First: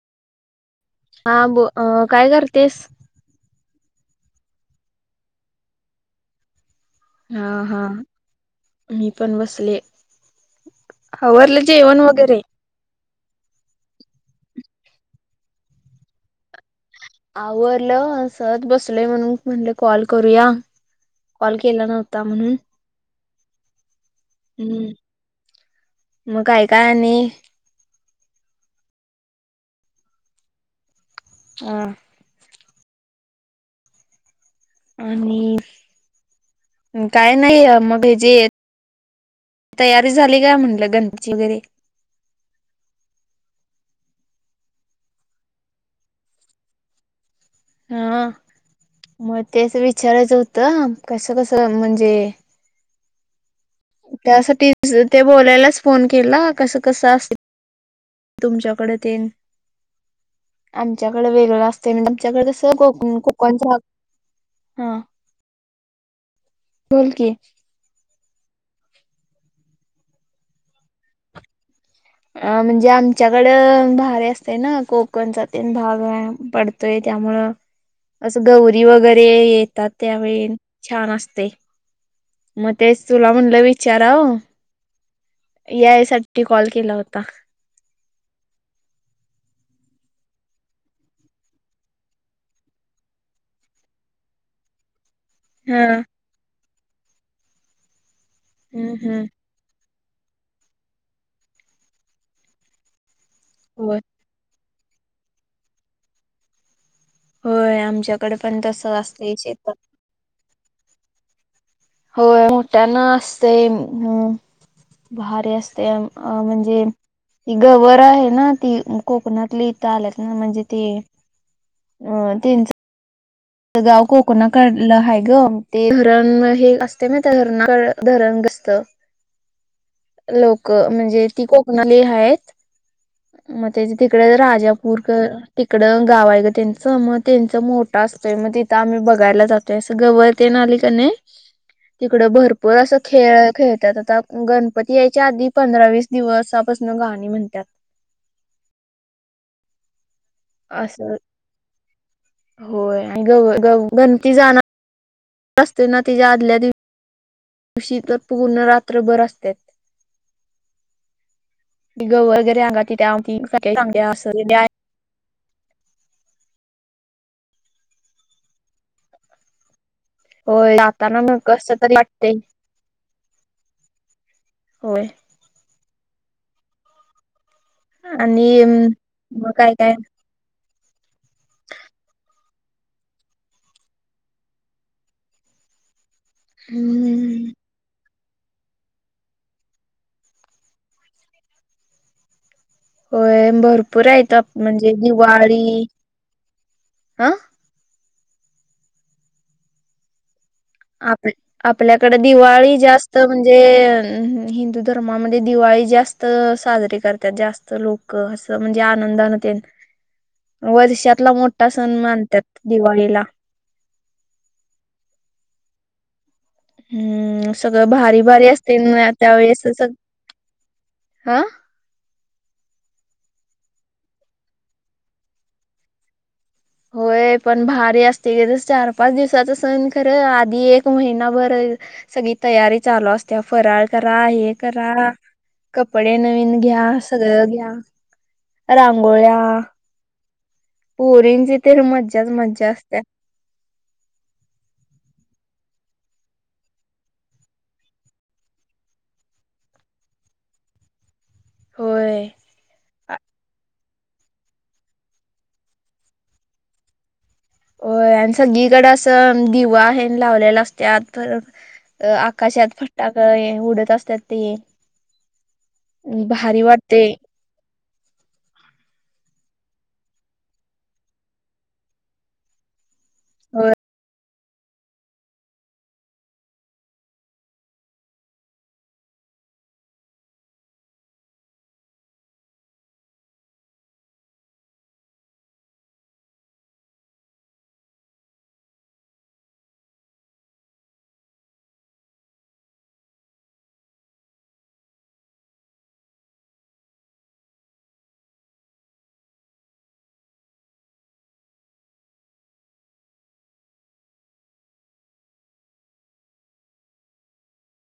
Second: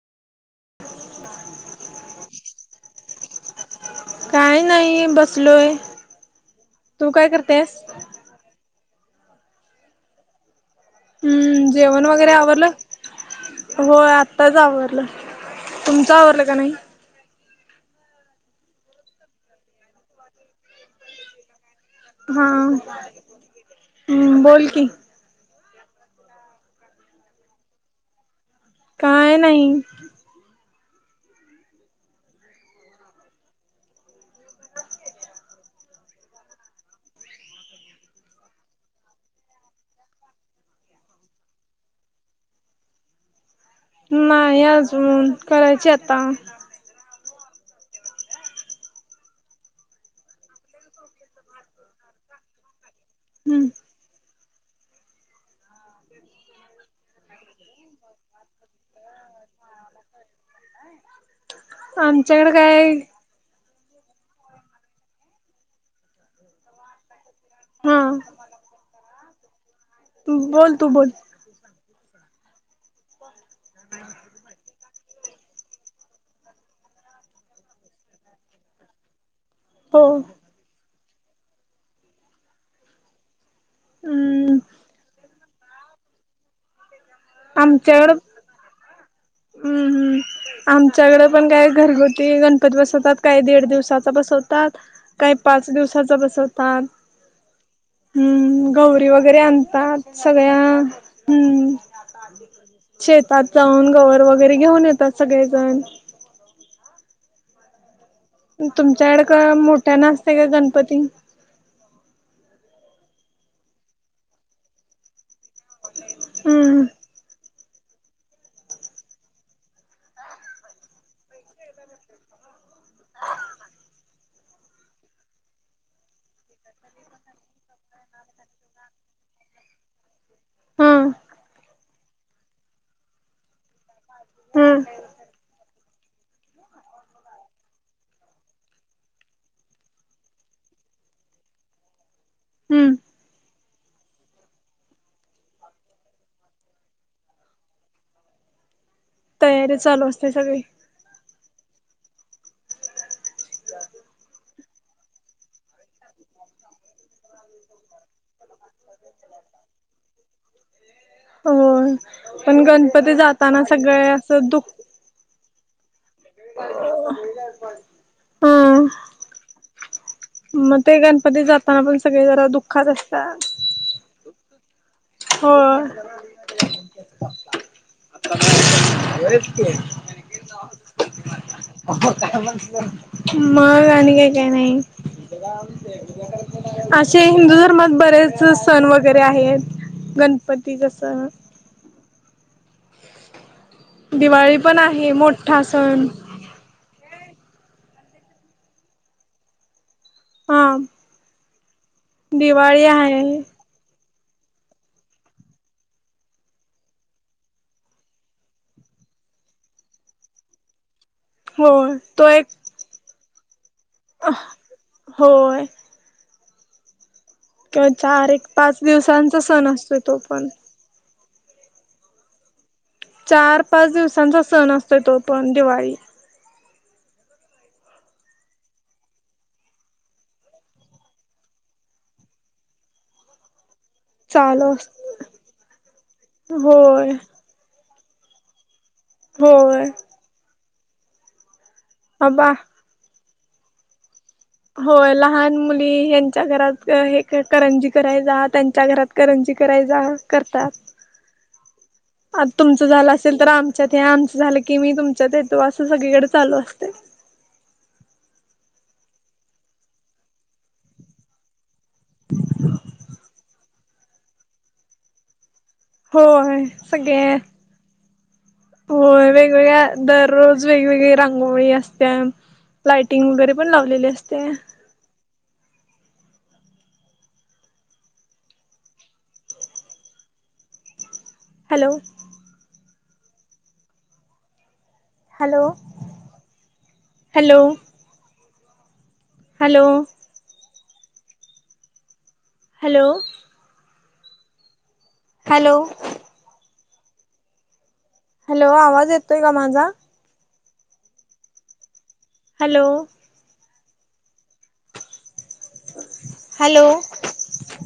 हां ब, अं काय करतेस? काय नाही, बसलोय. तू काय हं करतेस हं, मी पण बसले. आवरलं जेवण, वगैरे? हो आत्ताच आवरलं, तुमचं आवरलं का नाही? आवरलं, अं सहज बसलोय, म्हणून म्हणले कॉल करूया. कॉल केला नव्हता, म्हणून. हा बोल की हम्म, म काय काय आणि काय नाही. अं. आणि काय नाही, मग हे जे येत तयारी झाली काय, म्हटलं गणपतीची वगैरे? नाही अजून, करायची आता. हं, म तेच विचारायचं होतं, कसं-कसं म्हणजे? हम्म. त्यासाठीच, ते बोलायलाच फोन केला, कसं-कसं असेल? तुमच्याकड ते न आमच्याकड वेगळ असतं, म्हणजे तुमच्याकड आमच्याकडे कसं काय को-कोकनचा भाग हं, बोल कि हां. बोल, तू बोल. अं म्हणजे आमच्याकड भारी असतय ना कोक कोणचान तें भाग य पडतोय, त्यामुळं असं गौरी वगैरे येत तात, हो त्यावेळी छान असतय म तेच तुला म्हटलं विचाराव, हम्म यायसाठी कॉल केला होता. आमच्यावर हम्म हम्म आमच्याकडे पण काय घरगुती गणपती बसवतात, काही दीड दिवसाचा बसवतात. काही पाच हा दिवसांचा बसवतात, हम्म गौरी वगैरे आणतात. सगळ्या हम्म शेतात जाऊन होय गवर वगैरे घेऊन येतात सगळेजण. होय आमच्यात तुमच्याकडे काय मोठ्यान असतंय काय गणपती? होय मोठ्यान असतय हम्म -भारी असतय अ - हम्म म्हणजे ती गवर आहे ना ती कोकणातली इथं आलेत ना म्हणजे ती अ- तीनच गाव कोकणा काढलं आहे ग. ते धरण हे असतय माहिती हाय ते धरणस्त ह [inaudible] लोक, म्हणजे ती कोकणातली आहेत. मग तेज तिकड हम्म राजापूरकड तिकडं गाव आहे गं त्यांच मग त्यांच मोठा असं तोय मग तिथं आम्ही बघायला जातोय, असं गवर तेन आली कने तिकड भरपूर हम्म असं खेळ -खेळत्यात आता. गणपती यायच्या आधी पंधरा- वीस दिवसापासन गाणी म्हणत्यात. तयारी चालू असत्या सगळी. अस होय, आणि गव -गव- गंती जाणा र असतय ना तिच्या आदल्या दिव शी तर पूर्ण रात्रभर असत्यात. [inaudible] होय, गव वगैरे पण अंगात येते गणपती आमटी जाताना चांगली सगळे असं दुख [inaudible] ह होय मग ते जाताना मग गणपती कस जाताना तरी पण सगळे वाटतय, जरा दुःखात असतात होय. होय [inaudible] आणि मग काय -काय? [unintelligible] [inaudible] मग आणि काय -काय नाही. [inaudible] अशे हम्म हिंदू धर्मात बरेचं सण वगैरे आहेत. गणपती कस होय, भरपूर आहेत दिवाळी आप- पण म्हणजे आहे दिवाळी मोठा सण आ आम आप- आपल्याकड दिवाळी जास्त आहे म्हणजे हम्म हिंदू धर्मामध्ये दिवाळी जास्त साजरीे करत्यात जास्त लोकं म्हणजे आनंदाने तेन. [inaudible] वर्षातला मोठा होय सण मानत्यात दिवाळीला. अ [unintelligible] होय. हम्म सगळ किंवा भारी- चार एक भारी असतय पाच म दिवसांचा त्याच्यावेळी अस सण सगळ असतो तो पण हा चार -पाच दिवसांचा सण असतोय तो पण दिवाळी. होय, पण भारी असते ग. तस चार -पाच दिवसाचा सण खर आधी एक महिनाभर सगळी तयारी चालू असत्या फराळ करा, हे चालू अस करा, कपडे नवीन घ्या, होय सगळं घ्या. रांगोळ्या. होय पोरींची तर मज्जाच आबा मज्जा असत्या. होय लहान मुली हेंच्या घरात हे करंजी करायला जा तेंच्या घरात करंजी करायला जा करतात. होय. आता तुमच झाल असेल तर आमच्यात या आमच झाल की मी तुमच्यात येतो अस सगळीकडे चालू असते. होय आणि सगळीकडे अस दिवा हे लावलेला असतात. अ आकाशात फटाके उडत असतात ते. भारी होय वाटते. सगळे होय वेगवेगळ्या दररोज वेगवेगळी रांगोळी असत्या. लाइटिंग वगैरे हो पण लावलेली असते. Hello. Hello hello. Hello. Hello. Hello. Hello आवाज येतोय का माझा? हॅलो. हॅलो.